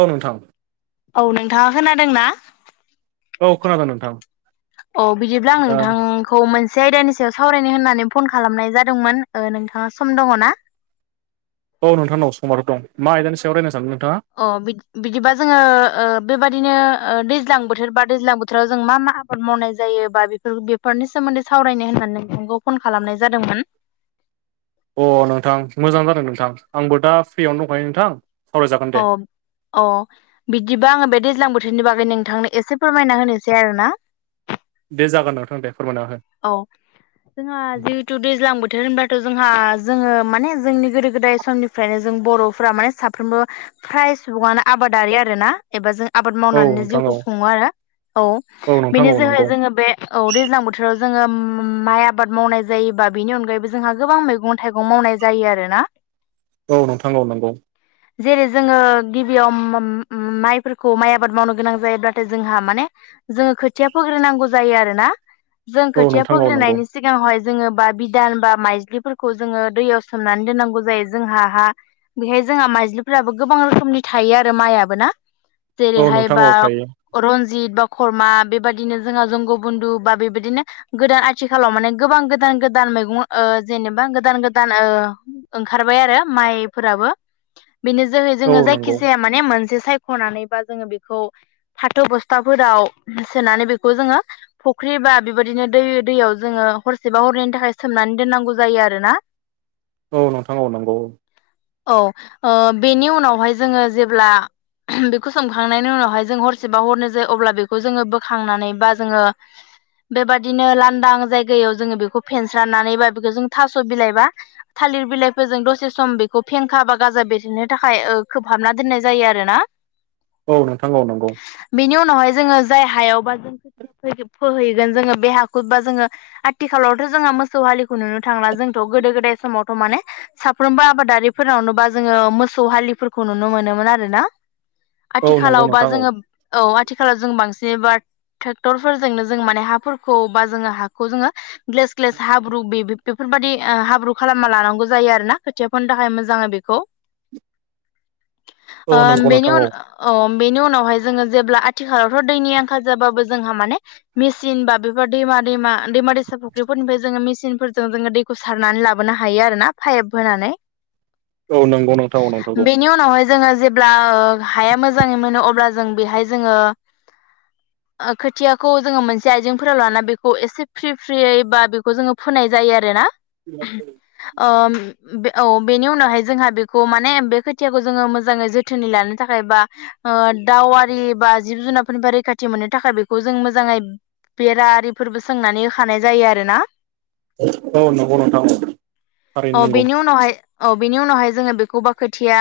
औ नोंथां औ नोंथाङा खोनादोंना औ खोनादों नोंथां अ बिदिब्ला आं दा नोंथां खौ मोनसे आयदानि सायाव सावरायनो होननानै फन खालामनाय जादोंमोन ओ नोंथाङा सम दङना औ नोंथां दं समावथ' मा आयदानि सायाव रायलायनो सानदों नोंथाङा? अ बिदिबा जोङो ओ बेबायदिनो ओ दैज्लां बोथोर बा दैज्लां बोथोराव जों मा मा मावनाय जायो बा बेफोर बेफोरनि सोमोन्दै सावरायनो होननानै नोंथांखौ फन खालामनाय जादोंमोन। अ नोंथां मोजां जादों नोंथां आंबो दा फ्रियावनो दंखायो नोंथां सावरायजागोन दे अम अ बिदिबा आङो बे दैज्लां बोथोरनि बागै नोंथांनो एसे फोरमायना होनोसै आरोना दे जागोन नोंथां दे फोरमायना हो औ जोंहा जि थ' दैज्लां बोथोर होनब्लाथ' जोंहा जोङो माने जोंनि गोदो गोदाय समनिफ्रायनो जों बर'फोरा माने साफ साफ्रोमबो फ्राय सुबुङानो आबादारि आरोना। एबा जों आबाद हो औ मावनानैनो नोंथां औ जिउखौ खुङो आरोना औ नोंथां बिनि औ जोहै नंगौ जोङो बे औ दैज्लां बो थोराव जोङो माइ आबाद मावनाय जायोबा बिनि अनगायैबो जोंहा गोबां मैगं थाइगं मावनाय जायो आरोना। [inaudible] औ नोंथां औ नोंगौ। जेरै जोङो गिबियाव माइफोरखौ माइ आबाद मावनो गोनां जायोब्लाथाय जोंहा माने जोङो खोथिया फोग्रोनांगौ जायो आरोना जों औ खोथिया नोंथां औ नंगौ फोग्रोनायनि सिगांआवहाय जोङो बा बिदान बा माइज्लिफोरखौ जोङो दैयाव सोमनानै दोननांगौ जायो जोंहा हा बेहाय जोंहा माइजलिफोराबो गोबां रोखोमनि थायो आरो माइयाबो ना? औ जेरैहाय नोंथां बा औ थायो रन्जित बा खरमा बेबायदिनो जोंहा जंग बन्दु बा बेबायदि बिदिनो गोदान आथिखालाव माने गोबां गोदान गोदान मैगं जेनेबा गोदान गोदान ओंखारबाय आरो माइफोराबो बेनो जोहै औ जोङो नंगौ जायखिजाया माने मोनसे सायख'नानैबा जोङो बेखौ फाथ' बस्थाफोराव सोनानै बेखौ जोङो फुख्रि बा बेबायदिनो दै दैयाव जोङो हरसेबा हरनैनि थाखाय सोमनानै दोननांगौ जायो आरोना। औ नोंथां औ नंगौ औ ओ बेनि उनावहाय जोङो जेब्ला बेखौ सोंखांनायनि उनावहाय जों हरसेबा हरनो जायो अब्ला बेखौ जोङो बोखांनानै बा जोङो बेबादिनो लांदां जायगायाव जोङो बेखौ फेनस्राननानै बा बेखौ जों थास' बिलाइबा थालिर बिलाइफोरजों दसे सम बेखौ फेंखा बा गाजा बेरेनो थाखाय खोबहाबना दोननाय जायो आरोना। [inaudible] औ नोंथां औ नोंगौ बेनि उनावहाय जोङो जाय हायावबा जों खोथि फोहै गोन जोङो बे हाखौ बा जोङो आथिखालावथ' जोंहा मोसौ हालिखौ नुनो थांला जोंथ' गोदो गोदाय समाव [unintelligible] माने साफ्रोमबो आबादारिफोरावनोबा जोङो मोसौ हालिफोरखौ नुनो मोनोमोन आरोना। औ नंगौ आथिखालाव बा नोंथां औ जोङो औ आथिखालाव जों बांसिन बा ट्रेक्टरफोरजोंनो जों माने हाफोरखौ बा जोङो हाखौ जोङो ग्लेस ग्लेस हाब्रु बे बेफोरबायदि हाब्रु खालामना लानांगौ जायो आरोना खोथियाफोरनि थाखाय मोजाङै बेखौ। औ ओ नंगौ बेनि नोंथां औ उन औ बेनि उनावहाय जोङो जेब्ला आथिखालावथ' दैनि आंखाल जाबाबो जोंहा माने मेसिन बाफोर दैमा दैमा दैमा दैसा फुख्रिफोरनिफ्राय जोङो मेसिनफोरजों जोङो दै खौ सारनानै लाबोनो हायो आरो ना पाइप होनानै। औ नंगौ नोंथां औ नोंथारगौ बेनि उनावहाय जोङो जे ब्ला हाया मोजाङै मोनो अब्ला जों बेहाय जोङो ओ खोथियाखौ जोङो मोनसे आइजेंफोराव लाना बेखौ एसे फ्रि फ्रियै बा बेखौ जोङो फोनाय जायो आरोना। [unintelligible] ओम औ बेनि उनावहाय जोंहा बेखौ माने बे खोथियाखौ जोङो मोजाङै जोथोनै लानो थाखाय बा ओ दावारि बा जिब जुनारफोरनिफ्राय रैखाथि मोननो थाखाय बेखौ जों मोजां मोजाङै बेरा आरिफोरबो सोंनानै होखानाय जायो आरोना। औ नोंथां औ औ थारैनो नंगौ। बेनि उनावहाय औ बिनि उनावहाय जोङो बेखौ बा खोथिया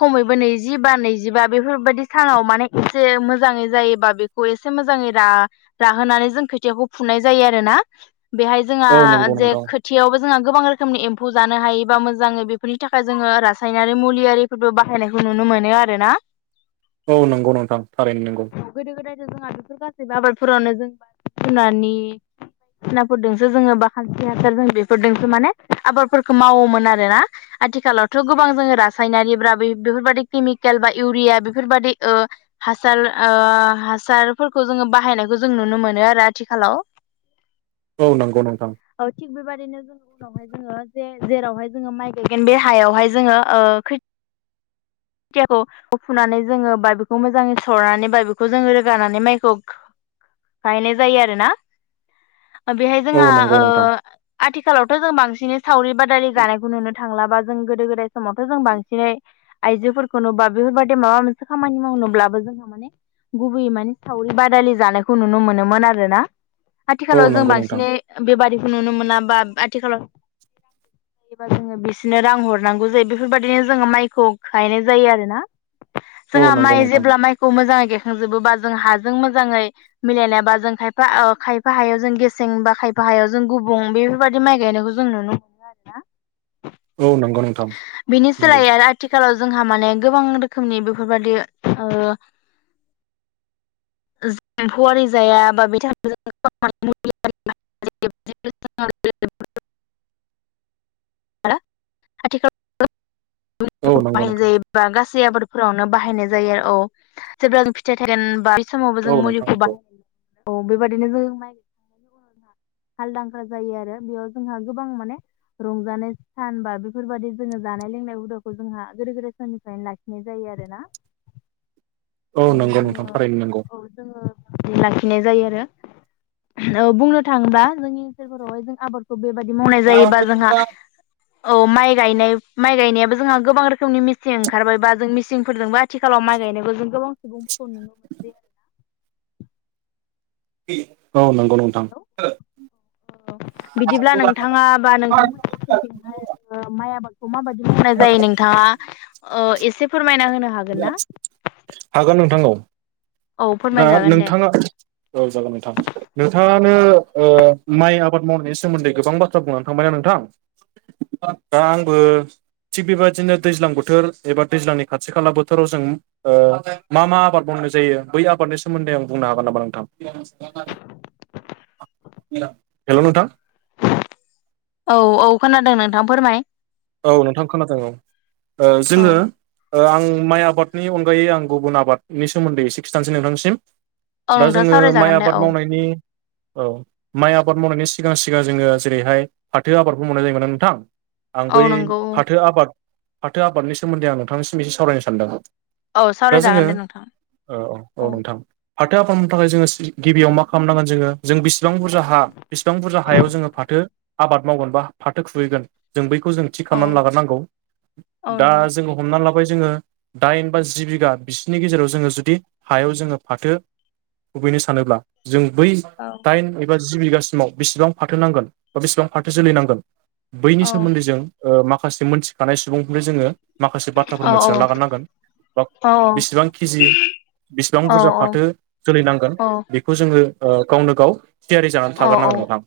खमैबो नैजिबा नैजिबा बेफोरबायदि सानाव माने एसे मोजाङै जायोबा बे एसे मोजाङै रा राहोनानै जों खोथियाखौ फुनाय जायो आरोना बेहाय जोंहा औ नंगौ जे नोंथां खो थियावबो जोंहा गोबां रोखोमनि एम्फौ जानो हायो बा मोजाङै बेफोरनि थाखाय जोङो रासायनारि मुलियारि फोरबो बाहायनायखौ नुनो मोनो आरोना। औ नंगौ नोंथां थारैनो नोंगौ। गोदो गोदायथ' जोंहा बेफोर गासैबो आबादफोरावनो जों [unintelligible] [unintelligible] फोरजोंसो जोङो बा खान्स्रि हासार जों बेफोरजोंसो माने आबादफोरखौ मावोमोन आरोना। आथिखालावथ' गोबां जोङो रासायनारि ब्रा बेफोरबदि केमिकेल बा इउरिया बेफोरबादि ओ हासार ओ हासारफोरखौ जोङो बाहायनो जों नुनो मोनो आरो आथिखालाव। औ नंगौ नोंथां। ओ थि बेबादिनो जों लावहाय जोङो जे-जेरावहाय जोङो माइ गायगोन बे हायावहाय जोङो ओ खो थियाखौ फुनानै जोङो बा बेखौ मोजाङै सरनानै बा बेखौ जोङो रोगानानै माइखौ गाहनाय जायो आरोना। बेहाय औ जोंहा नंगौ ओ नोंथां आथिखालावथ' जों बांसिनै सावरि बादालि गानायखौ नुनो थांलाबा जों गोदो गोदाय समावथ' जों बांसिनै आइजोफोरखौनो बा बेफोरबायदि माबा मोनसे खामानि मावनोब्लाबो जोंहा माने गुबैयै माने सावरि बादालि जानायखौ नुनो मोनोमोन आरोना। औ आथिखालाव जों नंगौ नोंथां बांसिनै बेबादिखौ नुनो मोना बा आथिखालाव एबा जोङो बिसिनो रां हरनांगौ जायो बेफोरबायदिनो जोङो माइखौ गायनाय जायो आरो ना। औ जोंहा नंगौ माइ नोंथां जेब्ला माइखौ मोजाङै गेखांजोबो बा जों हाजों मोजाङै मिलायनायबा जों खायफा खायफा हायाव जों गेसें बा खायफा हायाव जों गुबुं बेफोरबायदि माइ गायनायखौ जों नुनो मोनो। आरोना औ नंगौ नोंथां। बिनि नंगौ सोलायै आरो आथिखालाव जोंहा माने गोबां रोखोमनि बेफोरबादि ओ एम्फौवरि जाया बा बे [unintelligible] आथिखाल औ [unintelligible] नंगौ बाहायनाय नोंथां जायो। बा गासै आबादफोरावनो बाहायनाय जायो औ जेब्ला जों फिथाइ थागोन बा समावबो जों औ नोंथां मुलिखौ नंगौ बाहायो औ बेबायदिनो जों [unintelligible] हालदांख्रा जायो आरो, बेयाव जोंहा गोबां माने रंजानाय सान बा बेफोरबायाददि जोङो जानाय लोंनाय हुदाखौ जोंहा गोदो गोदाय साननिफ्रायनो लाखिनाय जायो आरोना। औ नंगौ नोंथां। थारायनो नोंगौ। बि लाखिनाय जायो आरो बुंनो थाङोब्ला जोंनि ओनसोलफोरावहाय जों आबाद खौ बेबायदि मावनाय जायोबा जोंहा औ माइ गायनाय माइ गायनायाबो जोंहा गोबां रोखोमनि मिसिं ओंखारबायबा जों मिसिंफोरजोंबो आ आथिखालाव माइ गायनायखौ जों गोबां सुबुंफोरखौ नुनो मोनसै आरो औ नंगौ नो थां हेलौ बिदिब्ला [unintelligible] ओ माइ आबादखौ माबायदि मावनाय जायो नोंथाङा एसे फोरमायना होनो हा हागोन नोंथां औ। औ दा फोरमायजागोन दे नोंथाङा औ जागोन नोंथां। नोंथाङानो ओ माइ आबाद मावनायनि सोमोन्दै गोबां बाथ्रा बुंनानै थांबायना नोंथां, दा आंबो थिग बेबायदिनो दैज्लां बोथोर एबा दैज्लांनि खाथि खाला बोथोराव जों ओ मा मा आबाद मावनाय जायो बै आबादनि सोमोन्दै आं बुंनो हागोन नामा नोंथां? हेल' नोंथां। औ औ खोनादों नोंथां फोरमाय। औ नोंथां खोनादों औ। ओ औ जोङो ओ आं माइ आबादनि अनगायै आं गुबुन आबादनि सोमोन्दै एसे खिन्थानोसै नोंथांनिसिम। दा नोंथां जोङो माइ सावरायजागोन दे औ आबाद मावनायनि औ माइ आबाद मावनायनि सिगां सिगां जोङो जेरैहाय फाथो आबादखौ मावनाय जायोमोनना नोंथां। आं औ बै नंगौ औ फाथो आबाद फाथो आबादनि सोमोन्दै आं नोंथांनिसिम एसे सावरायनो सानदों। औ दा जोङो, सावरायजागोन दे नोंथां औ औ औ नोंथां। फाथो आबाद मावनो थाखाय जोङो गिबियाव मा खालामनांगोन जोङो जों बेसेबां बुरजा हा बेसिबां बुरजा हायाव जोङो फाथो आबाद मावगोन बा फाथो खुबैगोन जों बैखौ जों थिग खालामनानै लाग्रोनांगौ। औ दा नंगौ जोङो हमनानै ला बेखौहाय जोङो दाइन बा जि बिघा बिसिोरनि गेजेराव जोङो जुदि हायाव जोङो फाथो खुबैनो सानोब्ला जों बै औ दाइन एबा जि बिघासिमाव बेसेबां फाथो नांगोन बा बेसेबां फाथो जोलै नांगोन बै औ नि सोमोन्दै जों माखासे मोनथिखानाय सुबुंफोरनो जोङो माखासे बाथ्राफोर औ मोनथिना लागोरनांगोन। बा औ बेसेबां केजि बेसेबां औ बुरजा फाथो जोलै नांगोन औ बेखौ जोङो ओ गावनो गाव थियारि जानानै औ औ थागोरनांगोन नोथां।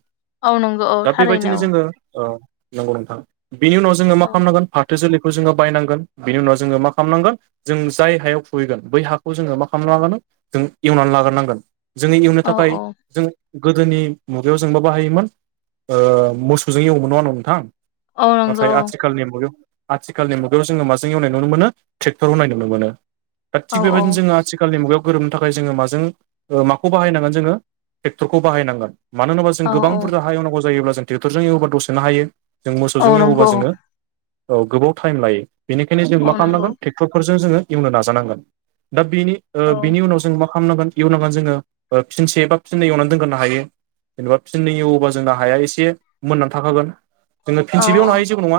औ नंगौ औ दा थारैनो बेबायदिनो जोङो औ नंगौ नोंथां। बेनि उनाव जोङो मा औ खालामनांगोन फाथो जोलैखौ जोङो बायनांगोन बिनि उनाव जोङो मा खालामनांगोन जों जाय हायाव खुबैगोन बै हाखौ जोङो मा खालामना लागोन जों एवनानै लाग्रोनांगोन। जोङो एवनो औ थाखाय औ जों गोदोनि मुगायाव जोंबा बाहायोमोन ओ मोसौजों एवोमोन नङा होनबा नोंथां? औ नाथाय नंगौ आथिखालनि मुगायाव आथिखालनि मुगायाव जोङो माजों एवनाय नुनो मोनो ट्रेक्टर होननाय नुनो मोनो। दा औ थिग बेबायदिनो जोङो आथिखालनि मुगायाव गोरोबनो थाखाय जोङो माजों माखौ बाहायनांगोन जोङो ट्रेक्टरखौ बाहायनांगोन। मानो होनोबा जों औ गोबां औ बुरजा हा एवनांगौ जायोब्ला जों टेकटरजों एवोबा दसेनो हायो। जों मोसौजों औ एवोबा नंगौ जोङो औ गोबाव टाइम लायो। बेनिखायनो जों मा औ नंगौ खालामनांगोन टे क्टरफोरजों जोङो एवनो नाजानांगोन। दा बेनि औ बेनि उनाव जों मा खालामनांगोन एवनोबा जोङो ओ फिनसे एबा फिननै एवनानै दोनग्रोनो हायो। जेनेबा फिननै एवोबा जोंना हाया एसे मोननानै थाखागोन। जोङो औ फिनसेबो एवनो औ हायो जेबो नङा।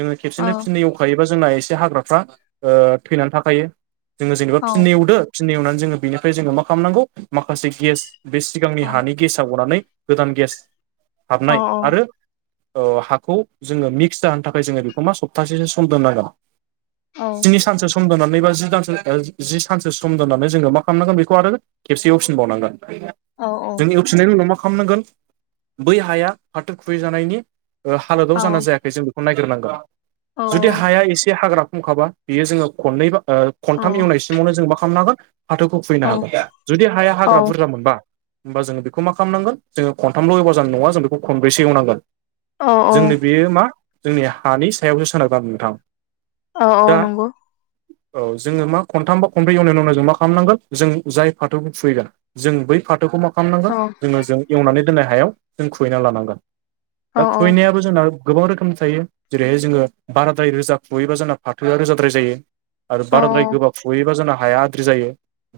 जोङो औ खेबसेनो फिननै ए वखायोबा जोंना एसे हाग्राफ्रा थैनानै थाखायो। जोङो जेनेबा फिननै एवदो फिननै एवनानै जोङो बिनिफ्राय जोङो मा खालामनांगौ माखासे गेस बे औ सिगांनि हानि गेसा गनानै गोदान गेस हाबनाय आरो हाखौ जोङो मिक्स जाहोनो थाखाय जोङो बेखौ मा सप्तासेसो सम दोननांगोन। औ दिनै सानसे सम दोननानै बा जि दानसो ओ जि सानसो सम दोननानै जोङो मा खालामनांगोन बेखौ आरो खेबसे एवफिन बावनांगोन। औ औ जों एवफिननायनि उनाव मा खालामनांगोन बै हाया फाथो खुबैजानायनि ओ औ हालोदाव जाना जायाखै जों बेखौ नायग्रोनांगोन। जुदि हाया एसे हाग्रा खमखाबा यो जोङो खननै बा ओ खनथाम एवनायसिमावनो जोङो मा खालामनांगोन फाथोखौ खुैबैनो हागौ। जुदि हाया हाग्रा बुरजा मोनबा होमबा जोङो बेखौ मा खालामनांगोन जोङो खथाम' एवब जानाय नङा जों बेखौ खनब्रैसो एवनांगोन। औ जोंनो बेयो मा जोंनि हानि सायावसो सोनारो आरो नोंथां। औ औ दा नंगौ। औ जोङो मा खनथाम बा खनबैन उनाव जों मा खालामनांगोन जों जाय फाथोखौ कुइगोन जों बै फाथोखौ मा औ खामनांगोन जोङो जों एवनानै दोननाय हायाव जों खुबुबैना लानांगोन औ दा खुबैनायाबो जोंनाव गोबां रोखोमनि थायो जेरैहाय जोङो बाराद्राय रोजा खुबयोबा जोंना फाथोआ रोजाद्राय जायो आरो औ बाराद्राय गोबाब खुहैयोबा जोंना हाया आद्रि जायो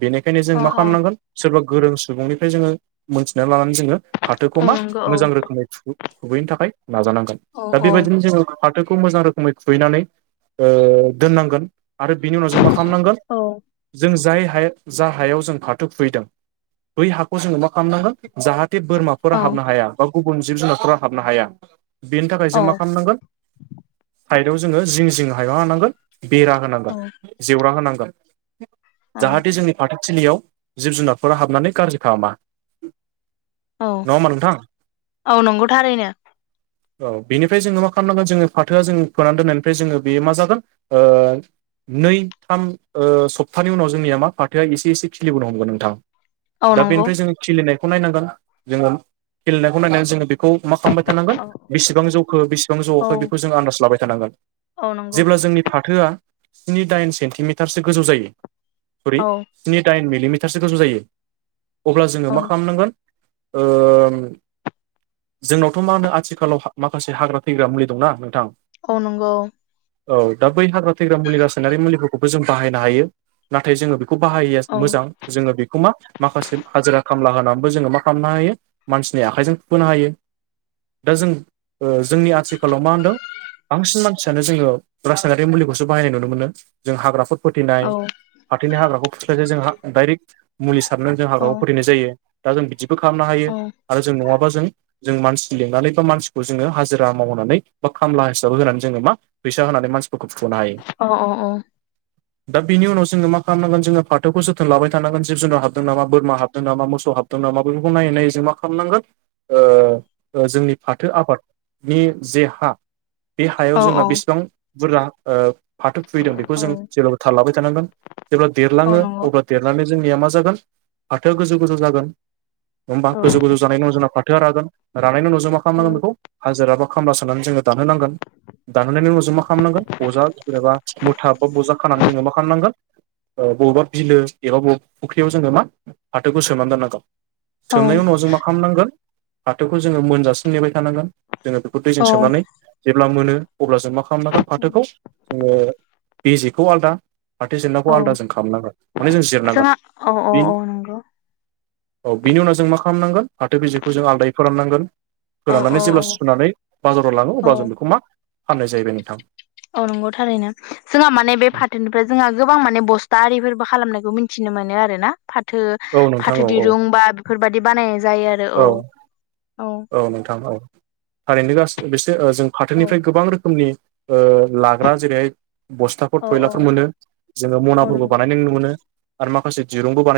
बेनिखायनो औ जों मा खामनांगोन सोरबा गोरों सुबुंनिफ्राय जोङो मोनथिनानै लानानै जोङो फाथोखौ औ मा नंगौ मोजां रोखोमै खुबै खुबैनो थाखाय नाजानांगोन। औ दा औ बेबायदिनो जोङो फाथोखौ मोजां रोखोमै खुबैनानै ओ दोननांगोन आरो बिनि उनाव जों मा खालामनांगोन जों जाय हाया जा हायाव जों फाथो खुबैदों बै हाखौ जोङो मा खालामनांगोन जाहाथे बोरमा फोर हाबनो हाया बा गुबुन जिब जुनारफोरा हाबनो हाया बेनि थाखाय जों मा खामनांगोन साइदआव जोङो जिं जिं हायाव मा होनानांगोन बेरा होनांगोन जेवरा होनांगोन औ जाहाथे जोंनि फाथोथिलिआव जिब जुनारफोरा हाबनानै गाज्रि खालामा औ नङा होमबा नोंथां औ नोंगौथारैनो ओ बेनिफाय जोङो मा खालामनांगोन जोङो फाथोआ जो फोनानै दोननायनिफ्राय जोङो बेयो मा जागोन ओ नै थाम ओ सप्तानि उनाव जोंनिआ मा फाथोआ एसे एसे खिलिबोनो हमगोन नोंथां औ दा नंगौ बेनिफ्राय जोङो खिलिनायखौ नायनांगोन जोङो खेलनायखौ नायनानै जोङो बे मा खालाबाय थानांगोन औ बेसेबां जौखो बेसेबां औ जौआखै बेखौ जों आन्दाज लाबाय थानांगोन औ नंगौ जेब्ला जोंनि फाथोआ स्नि दाइन सेन्टिमिटारसो गोजौ जायो जेरै औ स्नि दाइन मिलिमिटारसो गोसो जायो अब्ला जोङो औ मा खालामनांगोन ओ जोंनावथ' मा होनो आथिखालाव माखासे हाग्रा थैग्रा मुलि दंना नोंथां औ नोंगौ औ दा बै हाग्रा थैग्रा मुलि रासायनारि मुलिफोरखौबो जों बाहायनो हायो नाथाय जोङो बेखौ बाहाययैआ औ मोजां जोङो बेखौ मा माखासे हाजिरा खामला होनानैबो जोङो मा खालामनो हायो मानसिनि आखाइजों फुहोनो हायो दा जों ओ जोंनि आथिखालाव मा होनदों बांसिन मानसिआनो जोङो रासायनारि मुलिखौसो बाहायनाय नुनो मोनो जों हाग्रा फो फोथैनाय औ हाथोनि हाग्राखौ फुस्लायलाय जों दाइरेक्ट मुलि सारनानै जों औ हाग्राखौ फोथनाय जायो दा जों बिदिबो खालामनो हायो आरो जों नङाबा जों जों मानसि लिंनानै बा मानसिखौ जोङो हाजिरा मावनानै बा खामला हिसाबै होनानै जोङो मा फैसा होनानै मानसिफोरखौ फुहोनो हायो औ दा बिनि उनाव जोङो मा खालामनांगोन जोङो फाथोखौ जोथोन लाबाय थानांगोन जिब जुनार हाबदों नामा बोरमा हाबदों नामा मोसौ हाबदों दों माबा बेफोरखौ नायै नायै जों मा खालामनांगोन ओ ओ जोंनि फाथो आबादनि जे हा बे हायाव औ जोंना बेसेबां बुरजा ओ फाथो खुैदों बेखौ जों जेब्लाबो थाल लाबाय थानांगोन जेब्ला औ देरलाङो नंगौ अब्ला देरनानै जोंनिख मा जागोन फाथो गोजौ गोजौ जागोन होमबा औ गोजौ गोजौ जानायनि उनाव जोंना फाथोआ रागोन रानायनि उनाव जों मा खालामनांगोन बेखौ हाजिर बा खामला साननानै जोङो दान होनांगोन दानहोनायनायनि उनाव जों मा खालामनांगोन बजा एबा मुथा बा बुथ बबेबा बिलो एबा बबेबा फुख्रिआव जोङो मा फाथोखौ सोमानै दोननांगौ औ सोमनायनि उनाव जों मा खालामनांगोन फाथोखौ जोङो मोनजासिम नेबाय थानांगोन जोङो बेखौ दैजों औ औ सोमनानै जेब्ला मोनो अब्ला जों मा खालाम खालामनांगोन औ फाथोखौ ओ बेजेखौ आलदा पाथो जेननाखौ आलदासो खालामनांगोन माने जों जिरनांगोन जोंहा औ औ बि औ नंगौ औ बिनि उनाव जों मा खालामनांगोन फाथो बेजेखौ जों आलादायै फोराननांगोन औ औ फोराननानै जेब्ला औ सुनानै बाजाराव लाङो औ अब्ला जों बेखौ मा फाननाय जाहयैबाय नोंथां औ नंगौ थारैनो जोंहा माने बे फाथोनिफ्राय जोंहा गोबां माने बस्था आरिफोरबो खालामनायखौ मिथि मोनथिनो मोनो आरो ना फाथो औ नोंथां फाथो औ औ दिरुं बा बेफोरबादि बानायनाय जायो आरो औ औ नोंथां औ थारैनो ग बेसोर जों औ फाथोनिफ्राय गोबां रोखोमनि लाग्रा जेरैहाय बस्थाफोर औ थयलाफोर औ मोनो जोङो औ मनाफोरखौ नंगौ बानाय नुनो मोनो आरो माखासे दिरुंबो बानाय